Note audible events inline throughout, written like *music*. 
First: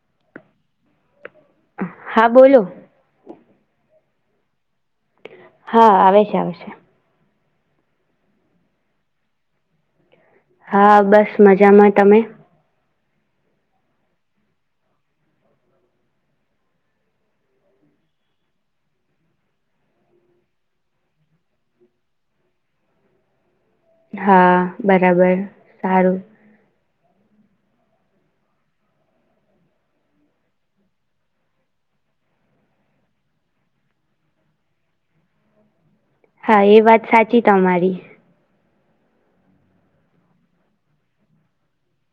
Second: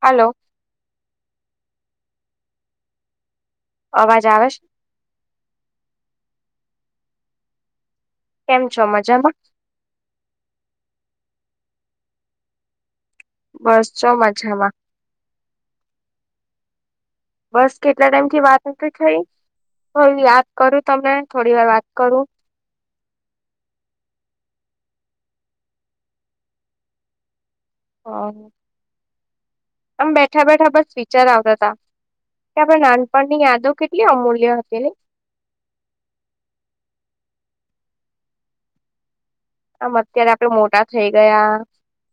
Hello હા બોલો અવાજ આવે છે હા આવે છે આવે છે કેમ છો મજામાં હા બસ મજામાં તમે બસ ચો મજામાં બસ કેટલા ટાઈમ થી વાત થઈ થું યાદ કરું તમને થોડી વાર વાત કરું હા બરાબર સારું હ આમ બેઠા બેઠા બસ વિચાર આવતા તા કે આપણે નાનપણની યાદો કેટલી અમૂલ્ય હતીને હા એ વાત સાચી તમારી આમ અત્યારે આપડે મોટા થઈ ગયા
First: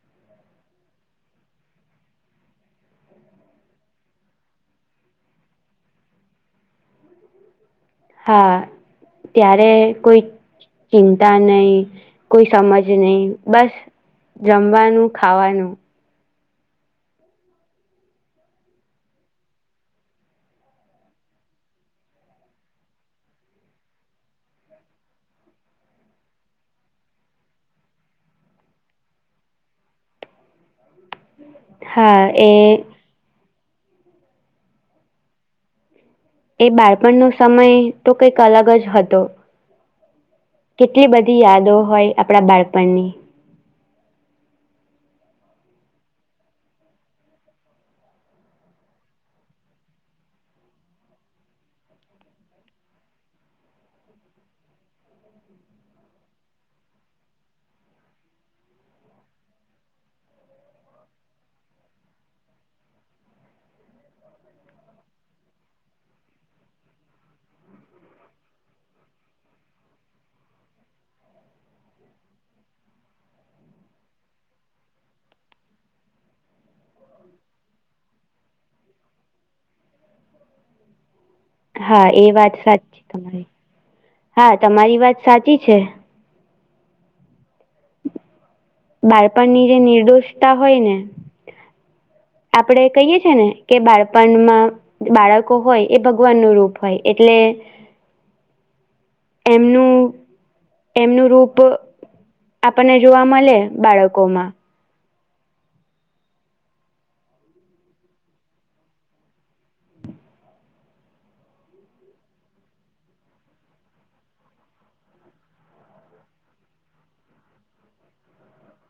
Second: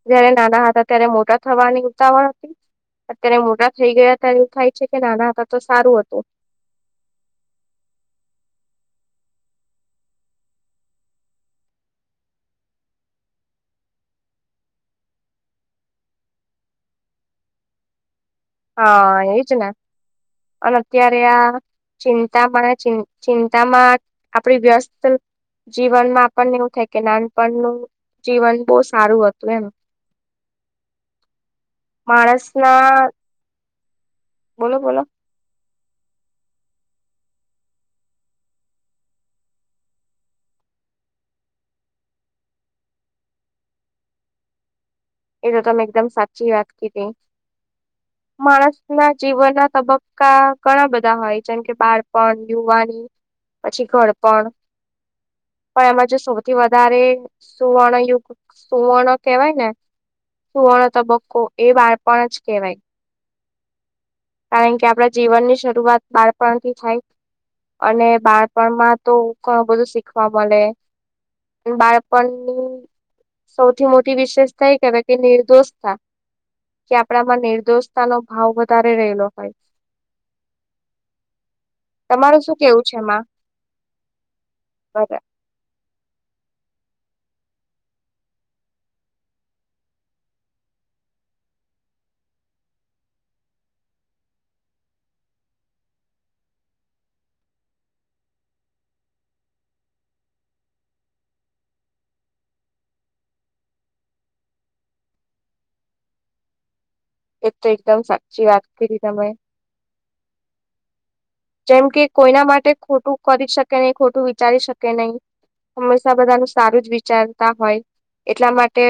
જયારે નાના હતા ત્યારે મોટા થવાની ઉતાવળ હતી અત્યારે મોટા થઈ ગયા હતા એવું થાય છે કે નાના હતા તો સારું હતું હા ત્યારે કોઈ ચિંતા નહીિ કોઈ સમજ નહીિ બસ જમવાનું ખાવાનું હા એજ ને અને અત્યારે આ ચિંતામાં ચિંતામાં આપડી વ્યસ્ત જીવન માં આપણને એવું થાય કે નાનપણનું જીવન બહુ સારું હતું એમ હા માણસ એ ના બોલો બોલો એ બાળપણનો સમય તો કંઈક અલગ જ હતો કેટલી બધી યાદો હોય આપણા બાળપણની એ તો તમે એકદમ સાચી વાત કીધી માણસ ના જીવનના તબક્કા ઘણા બધા હોય જેમ કે બાળપણ યુવાની પછી ઘરપણ પણ એમાં જે સૌથી વધારે સુવર્ણયુગત સુવર્ણ કેવાય ને સુવર્ણ તબક્કો એ વાળપણ જ કેવાય કારણ કે આપણા જીવન ની શરૂઆત બાળપણથી થાય અને બાળપણમાં તોણું બધું શીખવા મળે બાળપણની સૌથી મોટી વિશેષ કઈ કર કે નિર્દોષ હતા કે આપડામાં નિર્દોષતા નો ભાવ વધારે રહેલો હોય હા એ તમારું વાત શું કેવું છે સાચી એમાં તમારી હા તમારી બરા વાત સાચી છે બારપની જે નિર્દોષતા હોય ને આપડે કહીએ છેીએ ને કે બાળપણમાં બાળકો હોય એ ભગવાન નું રૂપ હોય એટલે એમનું એમનું રૂપ આપણને જોવા મળે બાળકો માં એ તો એકદમ સાચી વાત કરી હતી તમે જેમ કે કોઈના માટે ખોટું કરી શકે નહી ખોટું વિચારી શકે નહીિ હંમેશા બધાનું સારું જ વિચારતા હોય એટલા માટે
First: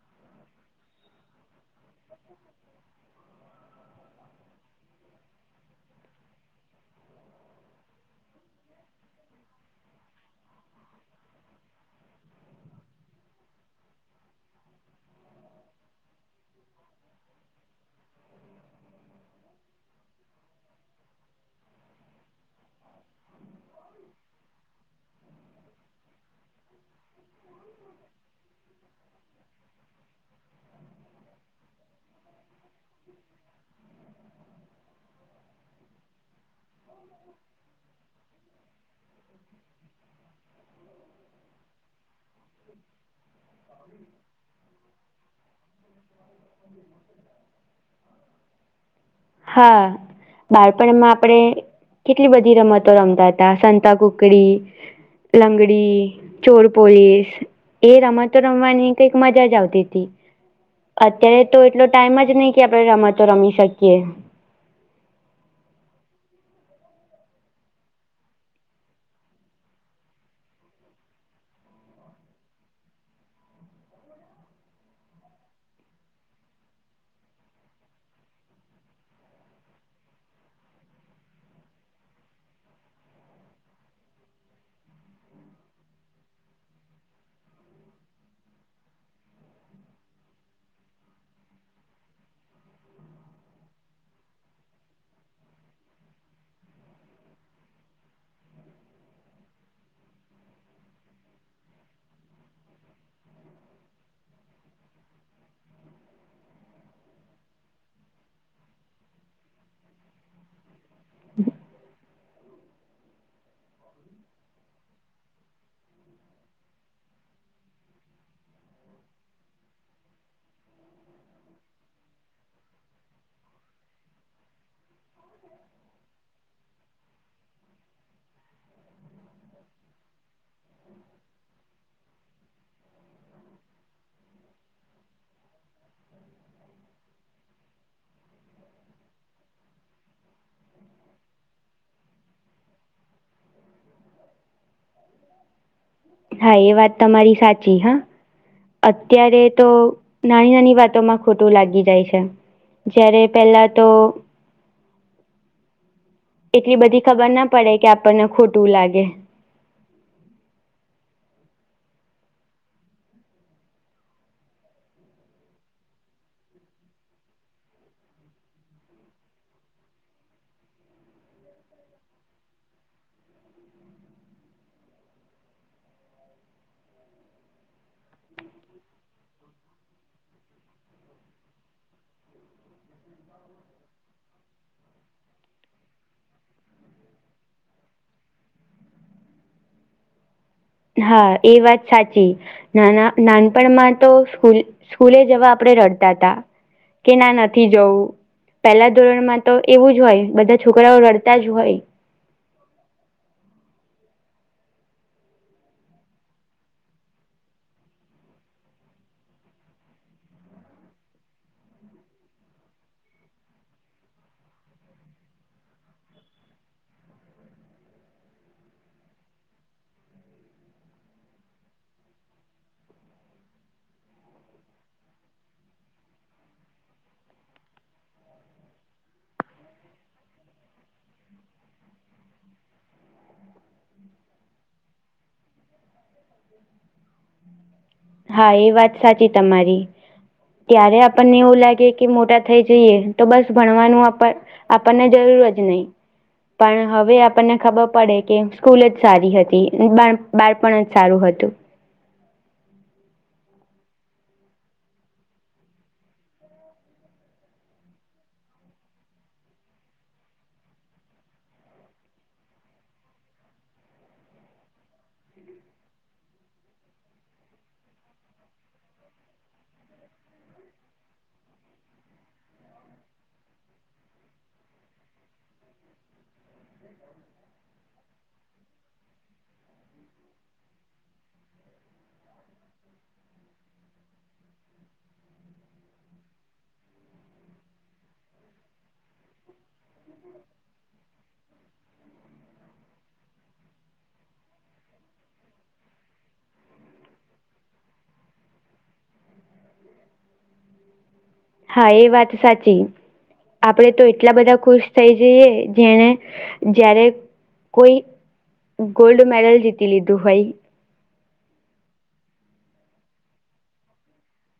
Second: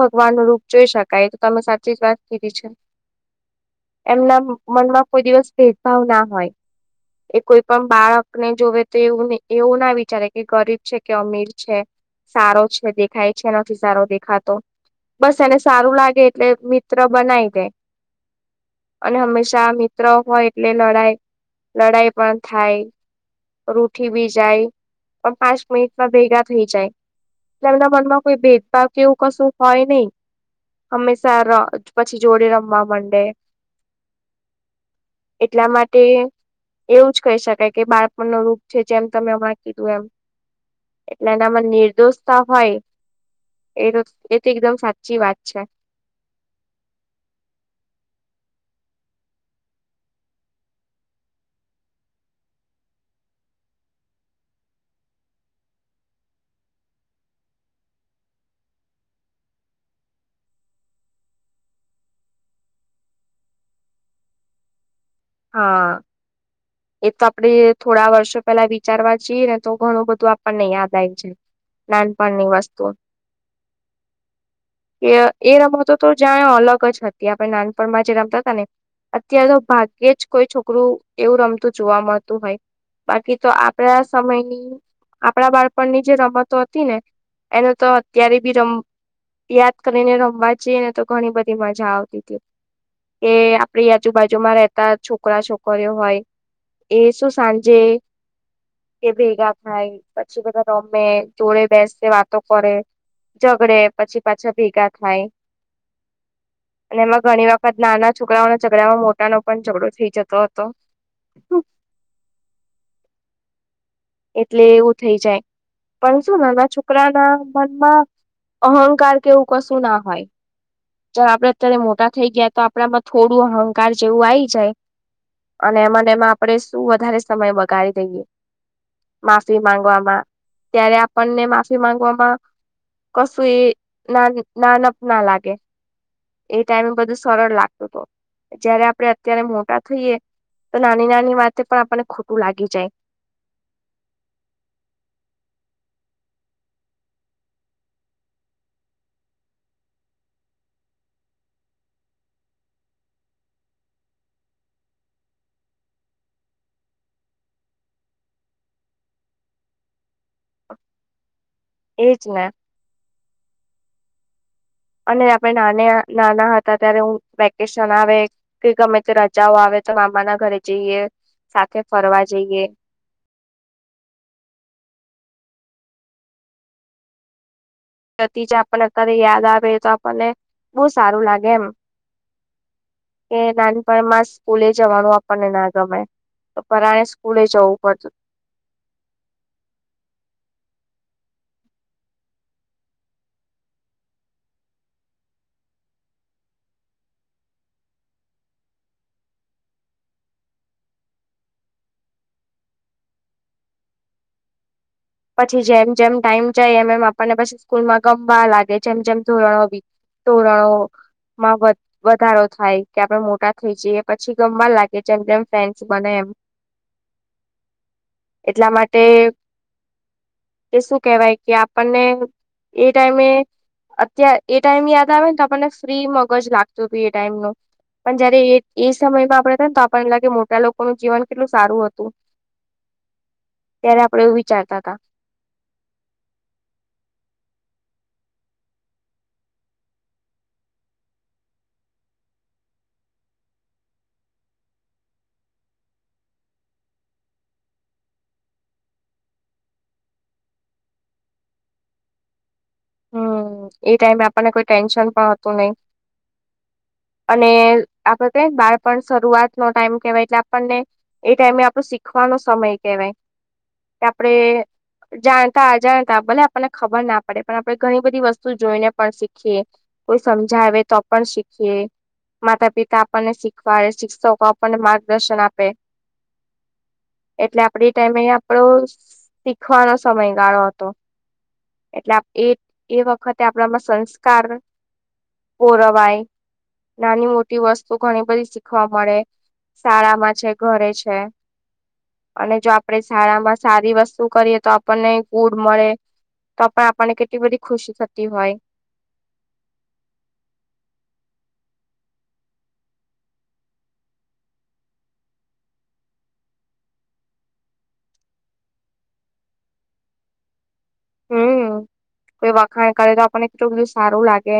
ભગવાન નું રૂપ જોઈ શકાય તો તમે સાચી જ વાત કરીીધી છે એમના મનમાં કોઈ દિવસ ભેદભાવ ના હોય એ કોઈ પણ બાળકને જોવે તો એવું એવું ના વિચારે કે ગરીબ છે કે અમીર છે સારો છે દેખાય છે નથી સારો દેખાતો બસ એને સારું લાગે એટલે મિત્ર બનાવી દે અને હંમેશા મિત્ર હોય એટલે લડાય લળાઈ પણ થાય રૂઠીબી જાય પણ પાંચ મિનિટમાં ભેગા થઈ જાય એટલે એમના મનમાં કોઈ ભેદભાવ કેવું કશું હોય નહીં હંમેશા *unintelligible* પછી જોડે રમવા મંડે એટલા માટે તે એવું જ કહી શકાય કે બાળપણ નો રૂપ છે જેમ તમે *unintelligible* અ કીધું એમ એટલે એનામાં નિર્દોષતા હોય એતો એ તો એકદમ સાચી વાત છે હા બાળપણમાં આપણે કેટલી બધી રમતો રમતા હતા સંતા કુકડી લંગડી ચોર પોલીસ એ રમતો રમવાની કઈક મજા જ આવતી હતી અત્યારે તો એટલો ટાઈમ જ નહી કે આપણે રમતો રમી શકીએ હા એ તો આપડે થોડા વર્ષો પેલા વિચારવા જીએ ને તો ઘણું બધું આપણને યાદ આવે જ નાનપણની વસ્તુ એ રમતો તો જાણે અલગ જ હતી આપણે નાનપણમાં જે રમતા હતા ને અત્યાર તો પા કે જ કોઈ છોકરું એવું રમતું જોવા મળતું હોય બાકી તો આપડા સમયની આપણા બાળપણની જે રમતો હતી ને એનો તો અત્યારે બી રમ યાદ કરીને રમવા જઈએ ને તો ઘણી બધી મજા આવતી હતી એ આપે આજુબાજુમાં રહે છોકરા છોકરીઓ હોય એ શું સાંજે એ ભેગા થાય પછી બધા રમે જોડે બેસેને વાતો કરે ઝગડે પછી પાછા ભેગા થાય અને એમાં ઘણી વખત નાના છોકરાઓ ના જગડામાં મોટા નો પણ ઝઘડો થઈ જતો હતો એટલે એવું થઈ જાય પણ શું ને એ છોકરા ના મનમાં અહંકાર કેવું કશું ના હોય જો આપડે અત્યારે મોટા થઈ ગયા તો આપણામાં થોડું અહંકાર જેવું આવી જાય અને એમાંને એમાં આપણે શું વધારે સમય બગાડી દઈએ માફી માંગવામાં ત્યારે આપણને માફી માંગવામાં કશું એ નાન નાનપ ના લાગે એ ટાઈમે બધું સરળ લાગતું તો જયારે આપડણે અત્યારે મોટા થઈએ તો નાની નાની વાતે પણ આપણને ખોટું લાગી જાય હા એ વાત તમારી સાચી હા અત્યારે તો નાની નાની વાતોમાં ખોટું લાગી જાય છે જયારે પેલા તો એટલી બધી ખબર ના પડે કે આપણને ખોટું લાગે એજ ને અને આપે નાને નાના હતા ત્યારે હું વેકેશન આવે કે ગમે તે રજાઓ આવે તો મામા ના ઘરે જઈએ સાથે ફરવા જઈએ પ્રતિજા આપણને અત્યારે યાદ આવે તો આપણને બહુ સારું લાગે એમ કે નાનપણમાં સ્કૂલે જવાનું આપણને ના ગમે તો પરાણે સ્કૂલે જવું પડતું હા એ વાત સાચી નાના નાનપણમાં તો સ્કૂલે જવા આપણે રડતા હતા કે ના નથી જવું પેલા ધોરણમાં તો એવું જ હોય બધા છોકરાઓ રડતા જ હોય પછી જેમ જેમ ટાઈમ જાય એમ એમ આપણને પછી સ્કૂલમાં ગમવા લાગે જેમ જેમ ધોરણ હો તોરણો માં વધ વધારો થાય કે આપડે મોટા થઇ જઈએ પછી ગમવા લાગે જેમ જેમ ફેન્સ બને એમ એટલા માટે એ શું કેહેવાય કે આપણને એ ટાઈમે અત્યારે એ ટાઈમ યાદ આવે ને તો આપણને ફ્રી મગજ લાગતું હતું એ ટાઈમ ન પણ જયારે એ એ સમયમાં આપડે થ ને તો આપણને લાગે મોટા લોકોનું જીવન કેટલું સારું હતું. ત્યારે આપડે એવું વિચારતા હતા. હા એ વાત સાચી તમારી. ત્યારે આપણને એવું લાગે કે મોટા થઈ જઈએ તો બસ ભણવાનું આપ આપણને જરૂર જ નહી. પણ હવે આપણને ખબર પડે કે સ્કૂલ જ સારી હતી બાળપણ જ સારું હતું. હમ્મ એ ટાઈમે આપણને કોઈ ટેન્શન પણ હતું નઈ. અને આપડ કે બાળપણ શરૂઆત નો ટાઈમ કેવાય એટલે આપણને એ ટાઈમે આપડો શીખવાનો સમય કહેવાય. આપડે જાણતા અજાણતા ભલે આપણને ખબર ના પડે પણ આપણે ઘણી બધી વસ્તુ જોઈને પણ શીખીએ કોઈ સમજાવે તો પણ શીખીએ માતા પિતા આપણને શીખવાડે શિક્ષકો આપણને માર્ગદર્શન આપે એટલે આપડી ટાઈમે આપડો શીખવાનો સમય ગાળો હતો એટલે એ એ વખતે આપણામાં સંસ્કાર ઓરવાય નાની મોટી વસ્તુ ઘણી બધી શીખવા મળે શાળામાં છે ઘરે છે. અને જો આપણેે શાળામાં સારી વસ્તુ કરીએ તો આપણને ગુડ મળે. તો આપપણાને કેટ બધ ખુશી થતી હોય. હા એ વાત સાચી આપડે તો એટલા બધા ખુશ થઈ જઈએ જેને જ્યારે કોઈ ગોલ્ડ મેડલ જીતી લીધું હોય હ કોઈ વખાણ કરે તો આપણને કેટલું બધું સારું લાગે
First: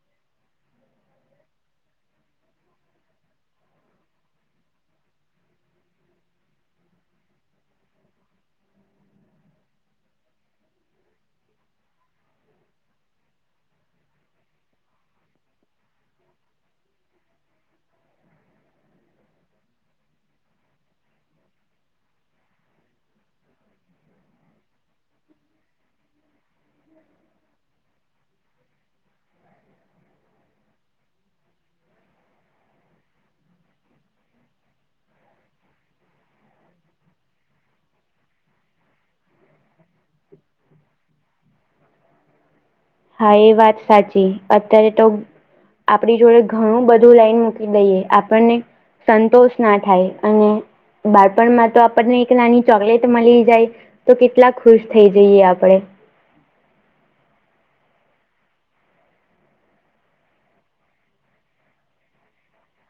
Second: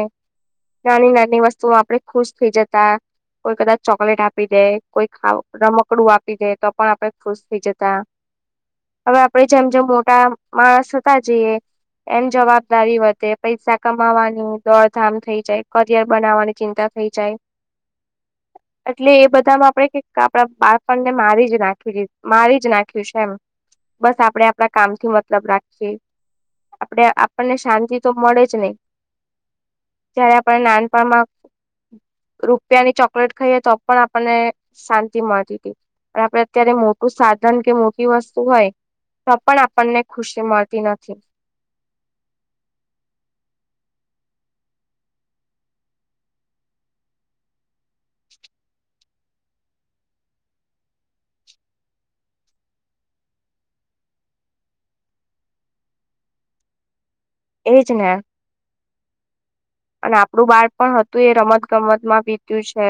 નાની નાની વસ્તુઓ આપણે ખુશ થઈ જતા કોઈ કદાચ ચોકલેટ આપી દે કોઈ ખ રમકડું આપી દે તો પણ આપડે ખુશ થઈ જતા હવે આપડે જેમ જેમ મોટા માણસ હતા જઈએ એમ જવાબદારી વધે પૈસા કમાવાની દોડધામ થઈ જાય કરિયર બનાવવાની ચિંતા થઈ જાય એટલે એ બધામાં આપણેે આપડા બાળપણને મારી જ નાખી મારી જ નાખ્યું છે એમ બસ આપડે આપણા કામ થી મતલબ આપડે આપણને શાંતિ તો મળે જ નઈ જયારે આપ નાનપણમાં. રૂપિયાની ચોકલેટ ખાઈએ તો પણ આપણને શાંતિ મળતી હતી. પણ આપડ અત્યારે મોટું સાધન કે મોટી વસ્તુ હોય તો પણ આપણને ખુશી મળ તી નથી. હા એ વાત સાચી અત્યારે તો આપણી જોડે ઘણું બધું લાઈન મૂકી દઈએ આપણને સંતોષ ના થાય અને બાળપણમાં તો આપણને એક નાની ચોકલેટ મળી જાય તો કેટલા ખુશ થઈ જઈએ આપણેે. એજ ને. અને આપડું બાળ પણ હતું એ રમત ગમત માં વીત્યું છે.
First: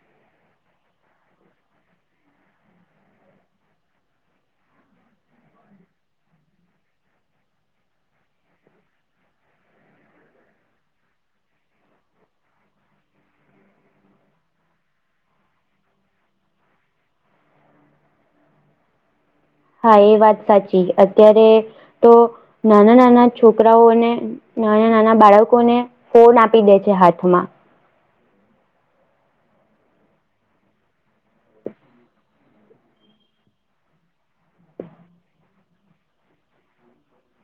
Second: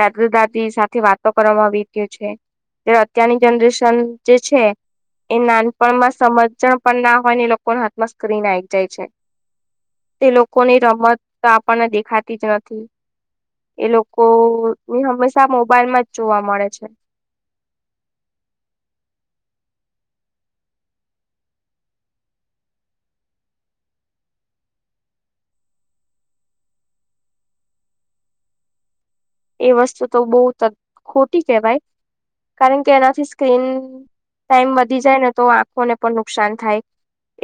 દાદા દાદી સાથે વાતો કરવામાં આવીત્યો છે. એ ત્યારે અત્યારની જનરેશન જે છે. એ નાનપણમાં સમજજણ પણ ના હોય ને લોકોના હાથમાં સ્ક્રીન આવી જાય છે. તે લોકોની રમત આપણને દેખાતી જ નથી. એ લોકો ની હંમેશા મોબાઈલ માં જ જોવા મળે છે. હા એ વાત સાચી અત્યારે તો નાના નાના છોકરાઓને નાના નાના બાળકોને ફોન આપી દે છે હાથમાં. એ વસ્તુ તો બહુ ખોટી કેહેવાય કારણ કે એનાથી સ્ક્રીન ટાઈમ વધી જાય ને તો આંખોને પણ નુકસાન થાય.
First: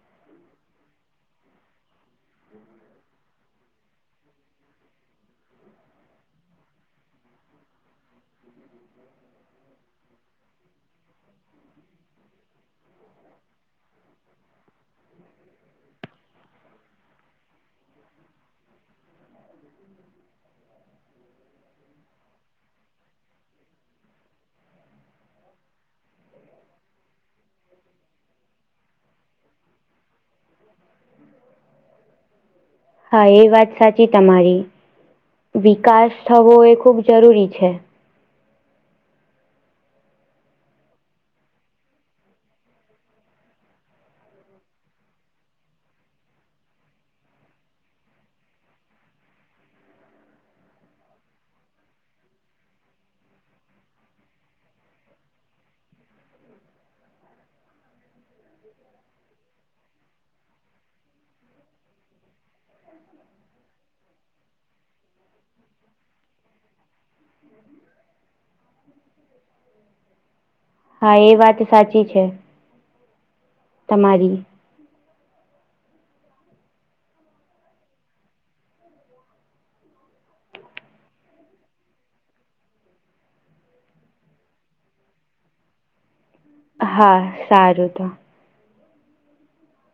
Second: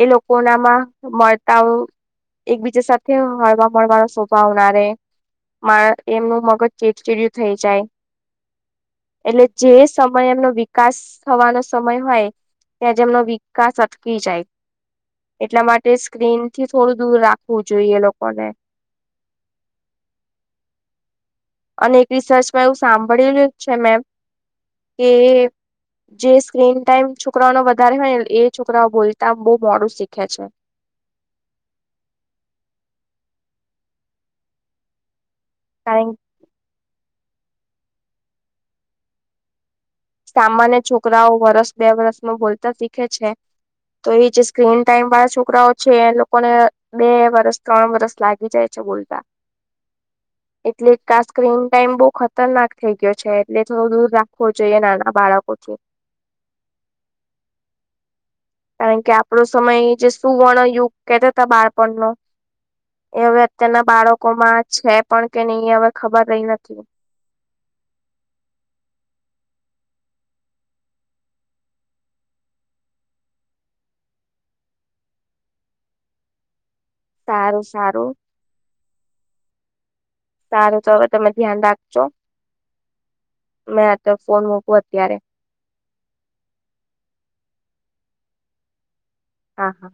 એ લોકોનામાં મળતાઓ એકબીજા સાથે હળવા મળવાનો સ્વભાવનારે માણ એમનું મગજ ચેડચીડયું થઈ જાય. એટલે જે સમય એમનો વિકાસ થવાનો સમય હોય, ત્યાં જેમનો વિકાસ અટકી જાય. એટલા માટે સ્ક્રીનથી થોડું દૂર રાખવું જોઈએ લોકોને અને એક રિસર્ચમાં એવું સાંભળેલું છે મે કે જે સ્ક્રીન ટાઈમ છોકરાઓનો વધારે હોય ને એ છોકરાઓ બોલતા બહુ મોડું શીખે છે. હા એ વાત સાચી તમારી કારણ વિકાસ થવો એ ખૂબ જરૂરી છે. સામાન્ય છોકરાઓ વરસ, બે વરસમાં બોલતા શીખે છે. તો એ જે સ્ક્રીન ટાઈમ વાળા છોકરાઓ છે એ લોકોને બે વરસ, ત્રણ વરસ લાગી જાય છે બોલતા એટલે એક સ્ક્રીન ટાઈમ બહુ ખતરનાક થઇ ગયો છે એટલે થોડું દૂર રાખવો જોઈએ નાના બાળકોથી કારણ કે આપણો સમય જે સુવર્ણ યુગ કેતા હતા બાળપણનો એ હવે અત્યારના બાળકોમાં છે પણ કે નહી હવે ખબર રહી નથી. હા એ વાત સાચી છે. તમારી સારું સારું સારું તો હવે તમે ધ્યાન રાખજો મેં આ તો ફોન મૂકું અત્યારે હા સારું તો હા હા